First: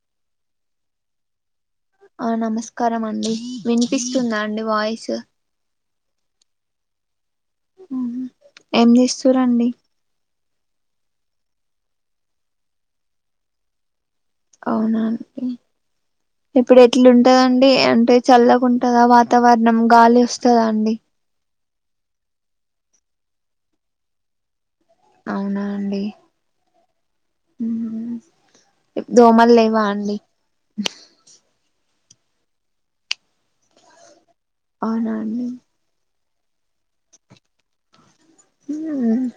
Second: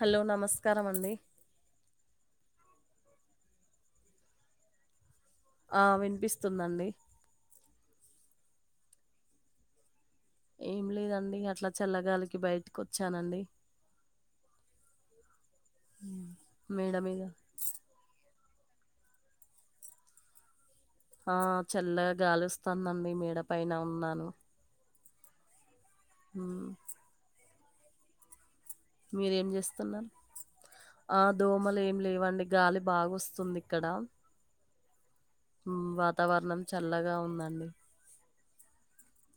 Hello నమస్కారం అండి ఆ నమస్కారం అండి వినిపిస్తుందా అండి వాయిస్ ఆ వినిపిస్తుందండి మ్ ఊహూ ఏం చేస్తురు అండి ఏం లేదండి అట్లా చల్లగాలికి బయటకి వచ్చానండి అవునా అండి ఇప్పుడు మేడ ఎట్లా మీద. వుంటదండి అంటే చల్లగా ఉంటదా వాతావరణం గాలి వొస్తాదా అండి ఆ చల్లగా గాలొస్తాంది అండి మేడ పైన ఉన్నాను అవునా? మ్ మ్ మ్ మీరేం చేస్తున్నారు ఆ దోమలు ఏం లేవు అండి గాలి బాగా వస్తుంది ఇక్కడ అవునా? అండి మ్ వా వాతావరణం చల్లగా ఉందండి హ్మ్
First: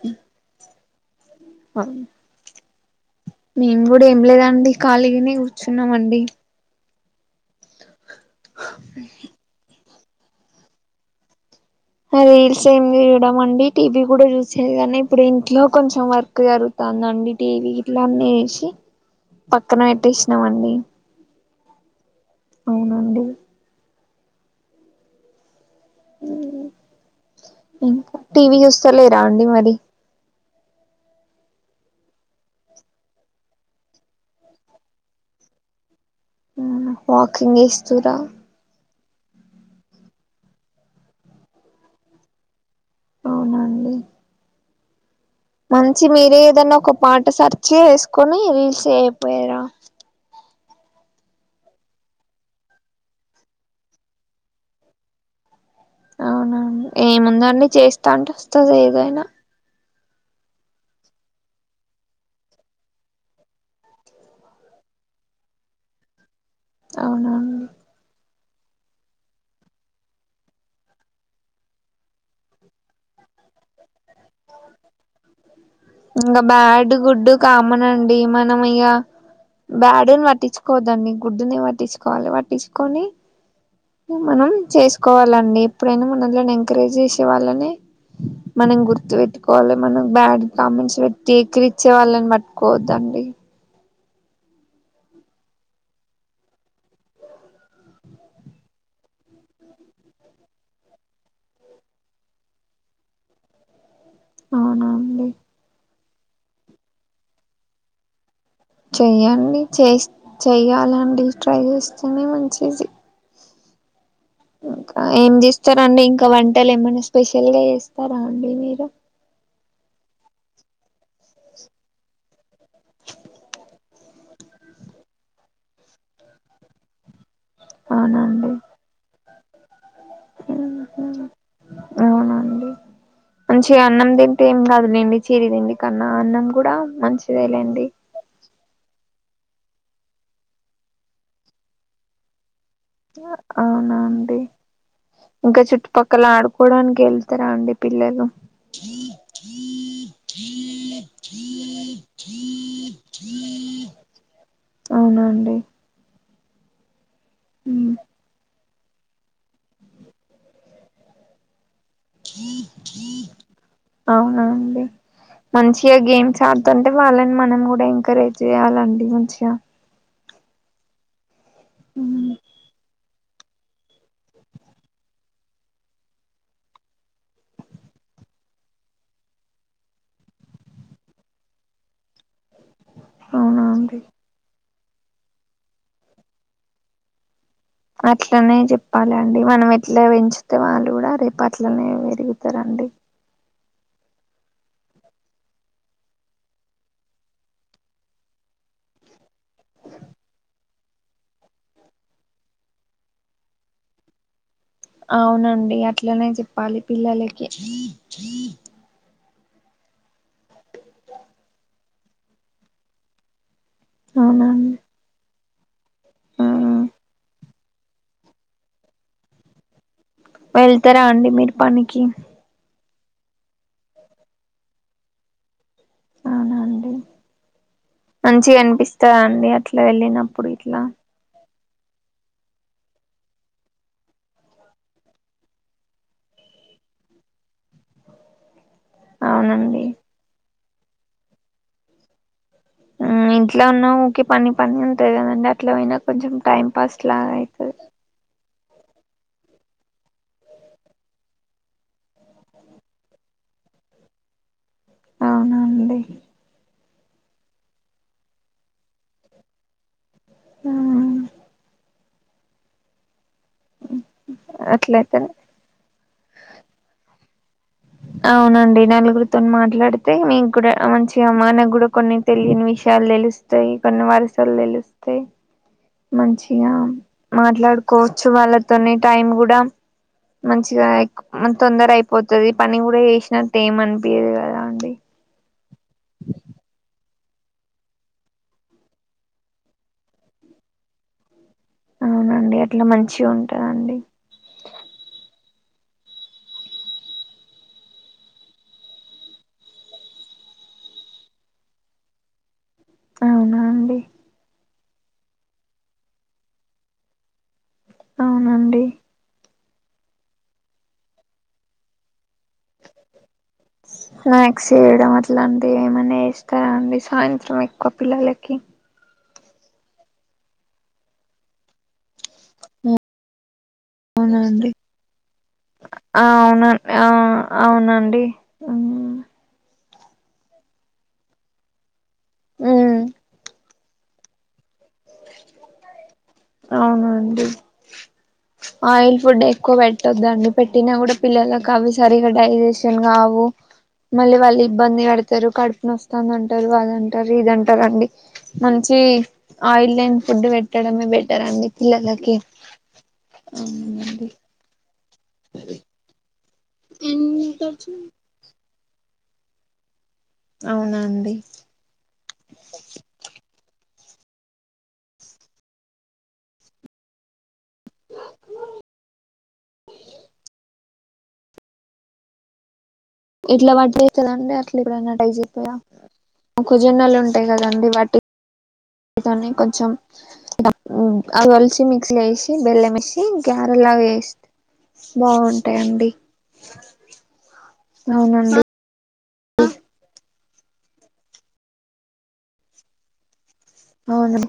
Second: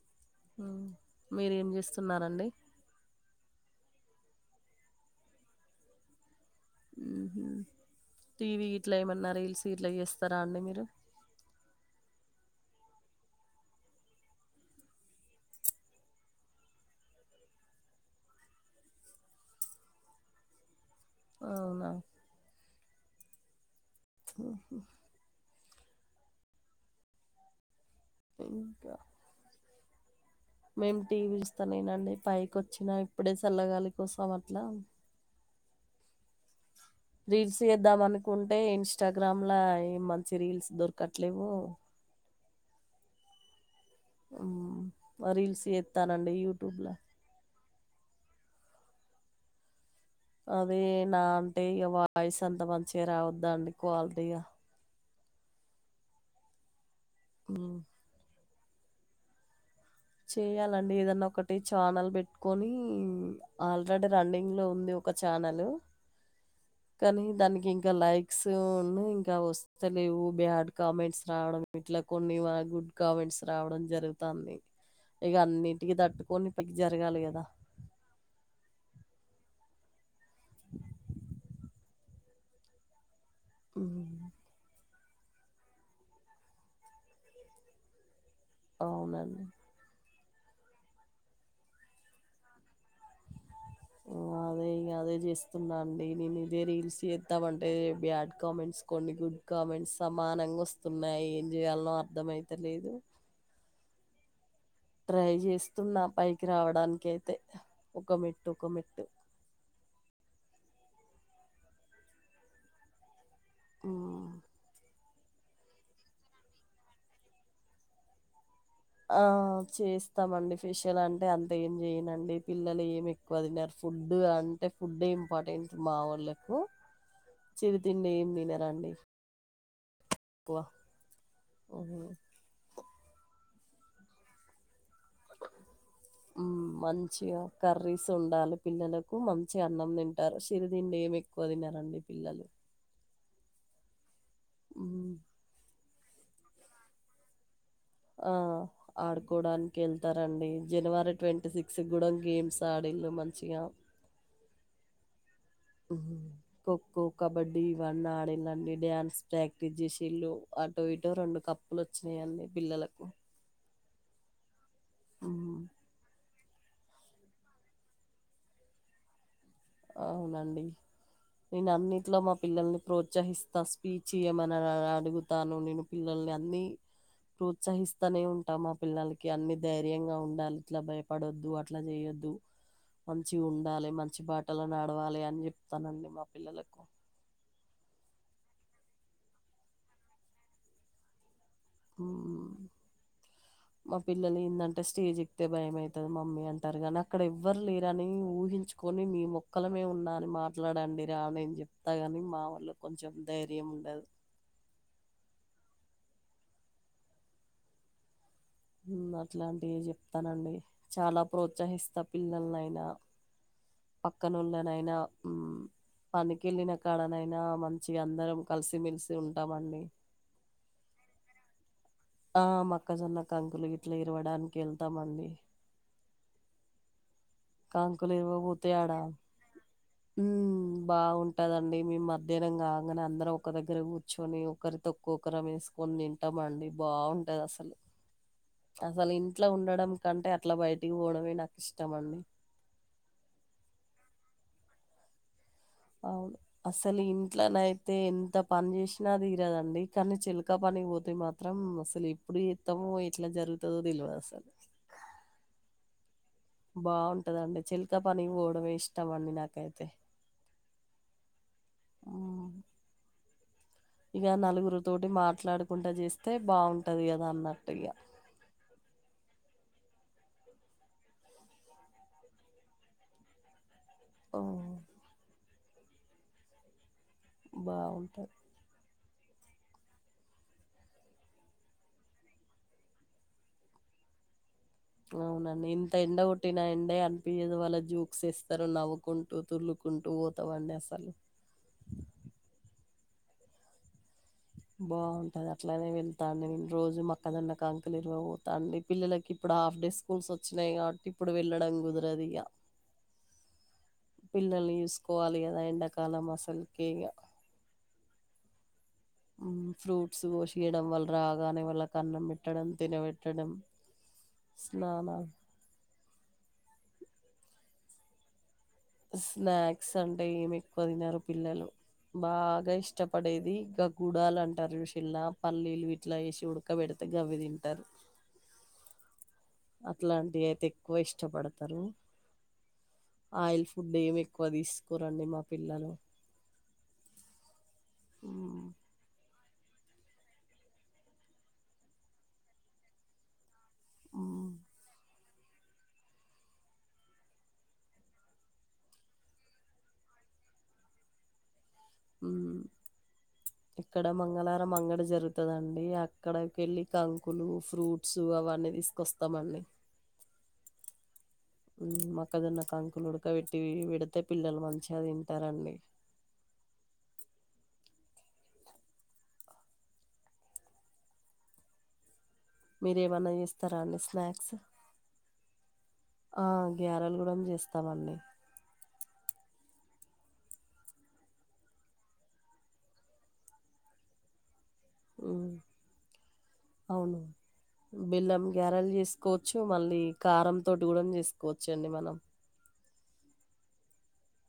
హ్మ్. మీరేం చేస్తున్నారండి? మేము కూడా ఏం లేదండి ఖాళీగానే కూర్చున్నామండి మ్ మ్ టీవి ఇట్లాఏమన్నా రీల్స్ ఇట్లా చేస్తారా అండి మీరు రీల్స్ ఏమి చూడము అండి అండి టీవీ కూడా యూస్ చెయ్యను కానీ ఇప్పుడు ఇంట్లో కొంచెం వర్క్ జరుగుతాందండి టీవీ గిట్ల అన్ని వేసి పక్కన పెట్టేసినామండి అవునా? అవునండి. మ్ హు మ్ ఇంకా టీవీ చూస్తాలేరా అండి మరి మేం టీవీ ఇస్తా నేనండి పైకి వచ్చినా ఇప్పుడే చల్లగాలి కోసం అట్లా వాకింగ్ చేస్తూరా? ఇంస్టాగ్రామ్లా ఏ మంచి రీల్స్ దొరకట్లేవు. చ అవునండి. మ్ మంచి మీరే ఏదైనా ఒక పాట సార్ చేసుకొని రీల్స్ చేయకపోయార? అదే నా అంటే ఇక వాయిస్ అంత మంచిగా రావద్ద అండి క్వాలిటీగా అవునవును ఏముందండి ఉమ్, చేస్తాంట వ స్తది ఏదైనా చేయాలండి ఏదన్నా ఒకటి ఛానల్ పెట్టుకొని ఆల్రెడీ రన్నింగ్ లో ఉంది ఒక ఛానలు. కానీ అవునండి దానికిఇంకా లైక్ స్ ఉన్ను ఇంకా అవి వస్తలేవు. బ్యాడ్ కామెంట్స్ రావడం, ఇట్లా కొన్ని గుడ్ కామెంట్స్ రావడం జరుగుతాంది. ఇగ అన్నిటికి ఇంకా తట్టుకొని ఇప్ప బ్యాడ్ జరగాలి గుడ్ కదా. బ్యాడును పట్టించుకోవదండి. గుడ్డుని పట్టించుకోవాలి, పట్టించుకొని ఇగా హ్మ్. మనం చేస్ కోవాలండి. ఎప్పుడైనా మనల్ని ఎంకరేజ్ చేసే వాళ్ళనే మనం గుర్తు అవునండి. పెట్టుకోవాలె మనం. బ్యాడ్ కామెంట్స్ పెట్టి ఎక్కిరిచ్చే వాళ్ళని పట్టుకోవద్దండి. అదే ఇగా అదే చేస్తున్నా అండి. నేను ఇదే రీల్స్ చేస్తామంటే బ్యాడ్ కామెంట్స్ కొన్ని, గుడ్ కామెంట్స్ సమానంగా వస్తున్నాయి. ఏం చేయాలో అర్థమయితలేదు. అవును. ట్రై చేస్తున్నా పైకి రావడానికి అయితే ఒక మెట్ చెయ్యండి చేస్ చెయ్యాలండి, ట్రై చేస్తేనే మంచిది. ఆ ఇంకా ఏం చేస్తారండి ఇంకా వంటలు ఏమైన్నా స్పెషల్ గా చేస్తారా అండి మీరు. ఆ చేస్తామండి ఫేషల్ అంటే అంత ఏం చేయనండి. పిల్లలు ఏం ఎక్కువ తినరు. ఫుడ్ అంటే ఫుడ్డే ఇంపార్టెంట్ మా వోళ్ళలకు. చిరితిండి ఏం అవునండి తినరండి. ఎక్కువ మ్మ్. హుహ్. అవునండి మంచిగా అన్నం తింటే ఏం కాదు. అండి చిరుతిండి కన్నా అన్నం హ్మ్. కూడా మంచిదే లేండి. కు మంచిగా అన్నం తింటారు. సిరిదిండి ఏం ఎక్కువ తినరండి పిల్లలు. అవునా. హ్మ్. [inaudible] ఇంకా చుట్టు పక్కల ఆడుకోడానికి వెళ్తరా అండి పిల్లలు ఆ ఆడుకోవడానికి ఎళ్తారండి. జనవరి ట్వంటీ సిక్స్ కూడా గేమ్స్ ఆడిళ్ళు మంచిగా. అవునా అండి. హుహ్ కో కో కబడ్డీ మ్మ్. ఇవన్ని ఆడీలండి. డ్యాన్స్ ప్రాక్టీస్ చేసిల్లు అటో ఇటో రెండు కప్పు లు వచ్చినయి అన్నీ పిల్లలకు. అవునా అండి. ఉమ్ మంచిగా గేమ్స్ ఆడుతుంటే వాళ్ళని మనం కూడా ఎంకరేజ్ చేయాలండి మంచిగా. అవునండి. నేను అన్నింటిలో మా పిల్లల్ ప్రోత్ ఉత్సహిస్తా స్పీచ్ ఇయమని అడుగుతాను నేను పిల్లల్ని అన్ని ప్రోత్సహిస్తూనే ఉంటాను మా పిల్లలకి అన్ని ధైర్యంగా ఉండాలి ఇట్లా భయపడొద్దు అట్లా చేయొద్దు మంచిగా అవునా ఉండాలి అండి మంచి బాట నడవాలి అని చెప్తానండి మా పిల్లలకు అట్లనే చెప్పాలండి మనం ఎట్లా పెంచితే వాళ్ళు కూడా రే అట్లనే ఉమ్. పెరుగుతారండి మా పిల్లలు ఏందంటే స్టేజ్ ఎక్తే భయ అవుతుంది మమ్మీ అంటారు కాగానీ అక్కడ ఎవ్వరు లేరని ఊహించుకొని మీ మొక్క ఓక్కలమే ఉన్నా అని మాట మాట్లాడండి రా నేను చెప్తా కాని మా వాళ్ళు కొంచెం ధైర్యం ఉండదు అవునండి అట్లనే చెప్పాలి పిల్లలకి అలాంటివి చెప్తానండి చాలా ప్రోత్సహిస్తా పిల్లనైనా అవునండి పక్కనుళ్ళనైనా పనికిెళ్ళిన కాడనైనా మంచి అందరం కలిసిమెెలిసి ఉంటామండి వెళ్తారా అండి మీరు పనికి ఆ మక్కజొన్న కంకులు ఇట్లా ఇరవడానికి వెళ్తామండి అవున అండి కంకులు మంచిగ ఇరవబోతే ఆడ అనిపిస్తా అండి అట్లా వెళ్ళినప్పుడు ఇట్లా ఉంటుందండి మేము మధ్యాహ్నం కాగానే అందరం ఒక దగ్గర కూర్చొని ఒకరి తక్కువ ఒకర వేసుకొని తింటామ అండి బాగుంటది అసలు అసలు ఇంట్లో అవునండి ఉండడం కంటే అట్లా బయట ఇటి పోవడమే నాకు ఇష్టమండి ఇంట్లో ఉన్న ఊకె పని పని ఉంతేయి కదండి అట్లా పోయినా కొంచెం అవును. టైం పాస్ అసలు లా అయితది ఇంట్లోనైతే ఎంత పని చేసినా తీరదండి కానీ చిలకా పనికి పోతే మాత్రం అసలు ఎప్పుడు ఇత్తాముో ఎట్లా జరుగుతుందో తెలియదు అసలు అవునండి బాగుంటదండి చిల్క పనికి పోవడమే ఇష్టం అండి నాకైతే ఆ ఇక నలుగురు తోటి అట్లయితేనే మాట్లాడుకుంటా చేస్తే బాగుంటది కదా నన్నట్ అవునండి నలుగురితో మాట్లాడితే మీకు కూడా మంచిగా మా నాకు కూడా కొన్ని తెలియని విషయాలు తెలుస్తాయి ప వారి హ్మ్. చల్లుస్త మంచినా మాట్లాడుకోవచ్చు బావుంటది. వాళ్ళతోనే టైమ్ కూడా మంచిగా తొందర అయిపోతది పని కూడా చేసినట్ట ఏమ అనిపియ్యదు కదా అవునండి ఇంత ఎండ కొట్టిన ఎండ అనిపించదు వాళ్ళ జూక్స్ ఇస్తారు నవ్వుకుంటూ తుల్లుకుంటూ పోతావండి అసలు అవునండి అట్లా మంచి వచ్చి ఉంటారండి బావుంద్ తదఅట్లనే వెళ్తాను నేను రోజు మొక్కజోన్న కంకుల్ ఇరువ పోతాండి పిల్లలకి ఇప్పుడు హాఫ్ డే స్కూల్స్ వచ్చినాయి కాబట్టి ఇప్పుడు వెళ్ళడం కుదరదు ఇగ అవునా అండి. పిల్లల్ని చూసుకోవాలి కదా ఎండాకాలం అసలుకి ఇగ అవునండి. ఊ ఫ్రూట్స్ కోషియడం వల్ల రాగానే వాల్ల కన్నం పెట్ స్నాక్స్ చేయడం స్నానాలు అట్లాంటివి ఏమన్న ఏ చేస్తారా అండి సాయంత్రం ఎక్కువ పిల్లలకి స్నాక్స్ అంటే ఏమి ఎక్కువ తినరు పిల్లలు బాగా ఇష్టపడేది [unintelligible] అవునండి గుడాలంటారుషల్లా పల్లీలు ఇట్లా ఆ వేసి అవున ఉడకబెడితే ఆ గవ్వి తింటారు. అవునండి మ్మ్ అట్లాంటివి అయితే ఎక్కువ ఇష్టపడతరు. ఆయిల్ ప్ ఫుడ్ ఏం ఎక్కువ తీస్ అవునాండి హ్మ్ ఆయిల్ ఫుడ్ ఎక్ ఎక్కువ పెట్టొద్దండి పెట్టినా కూడా పిల్లలకి అవి సరిగా డైజెషన్ కావు మళ్ళీ హ్మ్ వాళ్ళు ఇబ్బంది పడతారు కడుపునస్తుంది అంటారు అదంటారు ఇదంటారండి మంచి ఆయిల్ లేని ఫుడ్ పెట్టడమే బెటర్ అండి. పిల్లలకి హ్మ్ అవునండి. జరుగుతుదండి అక్కడ కెళ్ళి కంకులు ఫ్రూట్స్ అవన్న తీస్ వస్తామండి. అవునండి. అయితే పిల్లలు మంచిగా తింటారండి. మీరేమన్నా ఇట్ల చేస్తరా అండి స్నాక్స్? [unintelligible] ఆ! గ్యారలు మొక్కజొన్నలు గూడం ఉంటాయి కదండి జేస్తామండి. వాటి తోనే కొంచెం అవలిచి మిక్సలో వేసి బెల్లంవేసి గ్యారెలా వేస్తు హ్మ్. బాగుంటాయండి అవును. అవునండి. కోచ్చు మళ్ళీ కారం తోటి కూడా చేసుకోవచ్చు అండి మనం అవును.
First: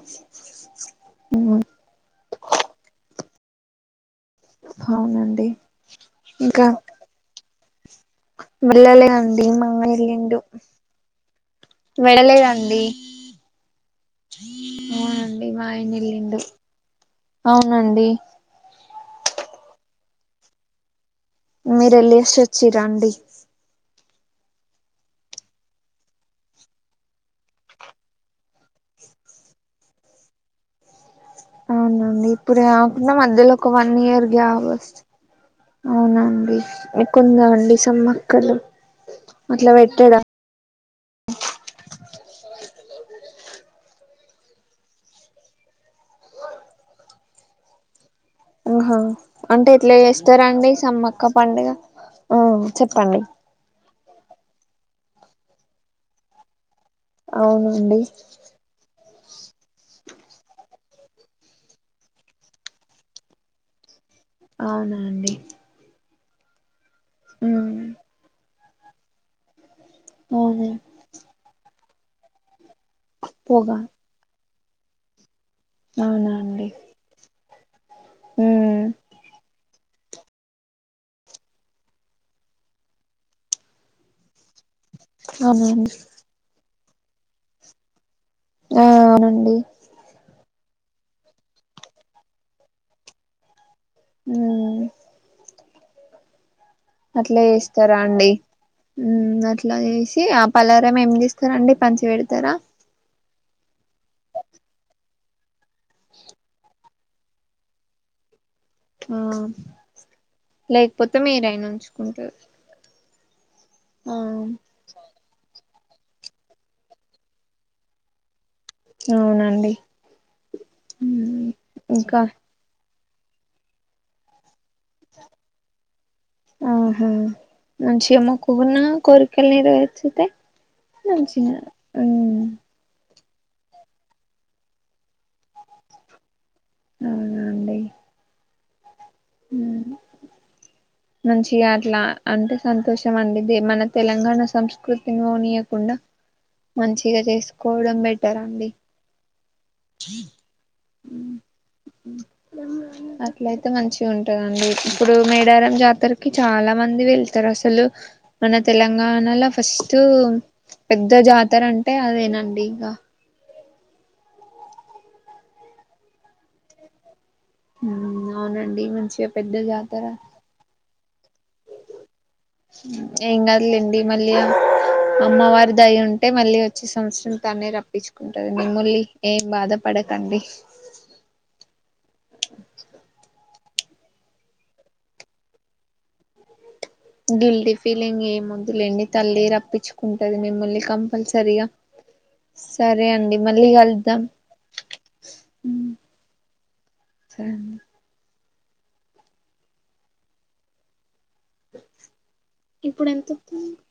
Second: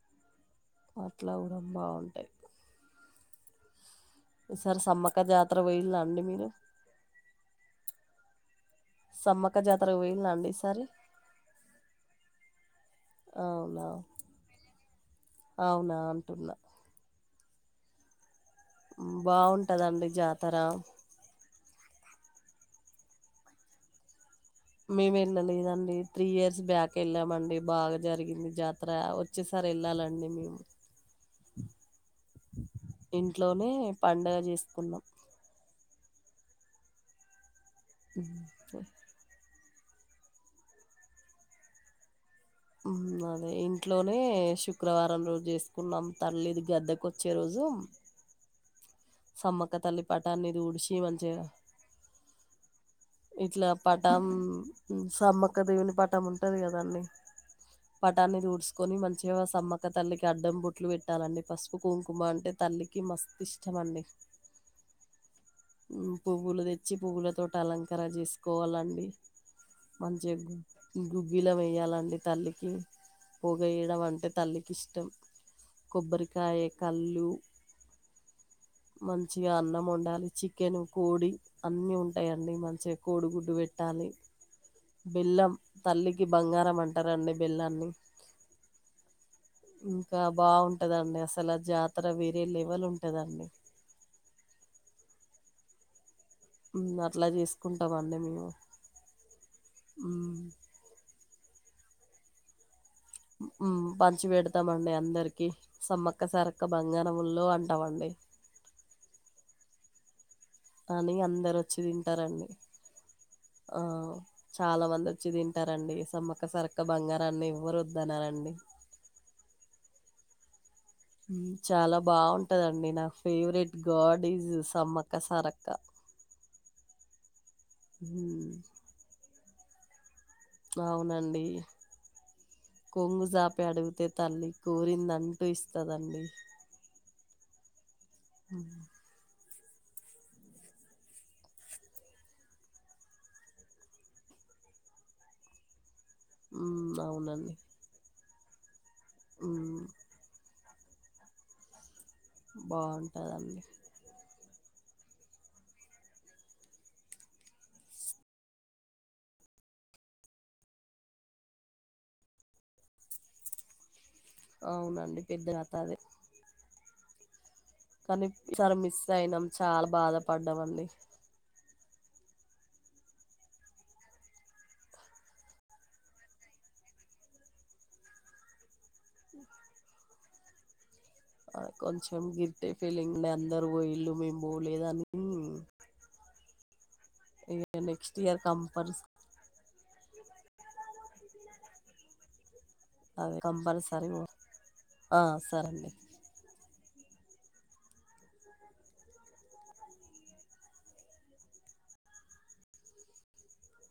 అట్లా కూడా బాగుంటాయి. సమ్మక్క అవునండి జాతర బోయిల్లా అండి మీరు? ఇంకా వెళ్ళలేదండి సమ్మక్క జాతరకు బోయిల్లా మాయనేల్లిండు అండి ఈసారి? వెళ్ళలేదండి అవునా! అవునండి అవునా మాయనేల్లిండు అంటున్నా. అవునండి. బాగుంటదండి జాతర మీరేల్లెసి వచ్చిర్రండి. మేము వెళ్ళలేదండి త్రీ ఇయర్స్ బ్యాక్ వెళ్ళామండి బాగా జరిగింది జాతర వచ్చేసారి వెళ్ళాలండి మేము అవునా అండి ఇప్పుడు కాకుండా మధ్యలో ఒక ఇంట్లోనే వన్ ఇయర్ పండగ గ్యాప్ వస్ట్ జేసుకున్నాం. అవున మీకుందా అండి సమ్మక్కలు హ్మ్. అట్లా పెటుడా హ్మ్ అదే ఇంట్లోనే శుక్రవారం రోజు చేసుకున్నాం తల్లిది గద్దకొచ్చే రోజు ఆహా అంటే సమ్మక్క ఎట్లా తల్లి పటాన్ని చేస్తారాండి దూడిచి సమ్మక్క మంచిగా పండగ హ్మ్ చెప్పండి ఇట్లా పటం సమ్మక్క దేవుని పటం ఉంటది కదా దాని అవునండి పటాన్ని దుడ్చుకొని మంచిగా సమ్మక్క తల్లికి అడ్డం బొటు బొట్లు పెట్టాలండి పసుపు కుంకుమ అంటే తల్లికి మస్త్ ఇష్టం అండి అవునా అండి హ్మ్ బుగులు దె పచ్చి పువ్వులతోట అలంకార చేసి కోవాలండి మంచిగా అవును గుగ్గిల వెయాలంట డి తల్లికి పోగ పోగా ఎయడమంటే తల్లికి ఇష్టం కొబ్బరికాయ అవునండి కళ్ళు ఉమ్ మంచిగా అన్నం ఒండు ఉండాలి చికెన్ కోడి అన్ని ఉంటాయండి మంచిగా కోడి గుడ్డు పెట్టాలి బెల్లం అవునండి తల్లికి బంగారం అంటారండి బెల్లాన్ని ఆ అవునండి ఇంకా బాగుం టదండి అసలు ఆ జాతర వేరే లెవల్ ఉంటుదండి హ్మ్ మ్మ్, అట్లా చేస్తారా చేసుకుంటామండి అండి మేము హ్మ్ అట్లా చేసి ఆ మ్మ్, పలారం ఏం చేస్త రండి పంచి పెడతారా పంచి పెడతామండి అందరికీ సమ్మక్క సారక్క బంగారముల్లో అంటామండి హ్మ్ అని లేకపోతే అందరు మీరైనా వచ్చి ఉంచుకుంటారు తింటారండి ఆ చాలా మంది వచ్చి దిం టారండి సమ్మక సారక్క బంగారాన్ని ఎవరు వద్దన్నారండి అవునండి ఉమ్ చాలా ఇంకా బాగుంటదండి నాకు favourite god is Sammakka Sarakka. ఆహా మంచిగ హ్మ్. మొక్కుకున్న కోరి క్కల్ నెరవేర్చుతే అవునండి. మంచిగా ఆ కొంగు జాపి అడిగితే తల్లి కోరింద అంటూ ఇస్తదండి అవునాండి ఆ ఊ మంచిగా అట్లా అంటే సంతోషం అండి దె మన తెలంగాణ సంస్కృతిని వోనీయకుండా హ్మ్. మంచిగ అవునండి. చేసుకోవడం బెట్ టరండి హ్మ్. [inaudible] బావుంటదండి. అట్లయితే మంచిగుంటదండి ఇపుడు ఇప్పుడు మేడారం జాతరకి చాలా మంది వెళ్తారు అసలు మన తెలంగాణలో ఫస్ట్ పెద్ద జాతర అంటే అదేనండి ఇంగ అవునండి పెద్ద యాత అదె కానీ ఇ సార్ అవునండి మిస్ మంచిగా అయినాం పెద్ద చాలా జాతర బాధ పడ్డం అండి ఊ ఏం గాదులేండి మళ్ళీ అమ్మవారి దయ ఉంటే మళ్ళీ వచ్చే సంవత్సరం తనే రప్పించుకుంటది మిములి ఏం బాధ పడకండి అందరు ఒయిల్లు మేము బోలేదనీ గిల్టీ ఫీలింగ్ ఇయర్ కంపల్స్ ఏమదులెండి తల్లి రప్పిచ్ కుంటది మిమ్ముల్ని కంపల్సరిగా సరే అండి అవి మళ్ళీ కంపల్సరీ కలుద్దాం ఒ ఆ సరే అండి సరే అండి ఇప్పుడు ఎంతతుంది మీక్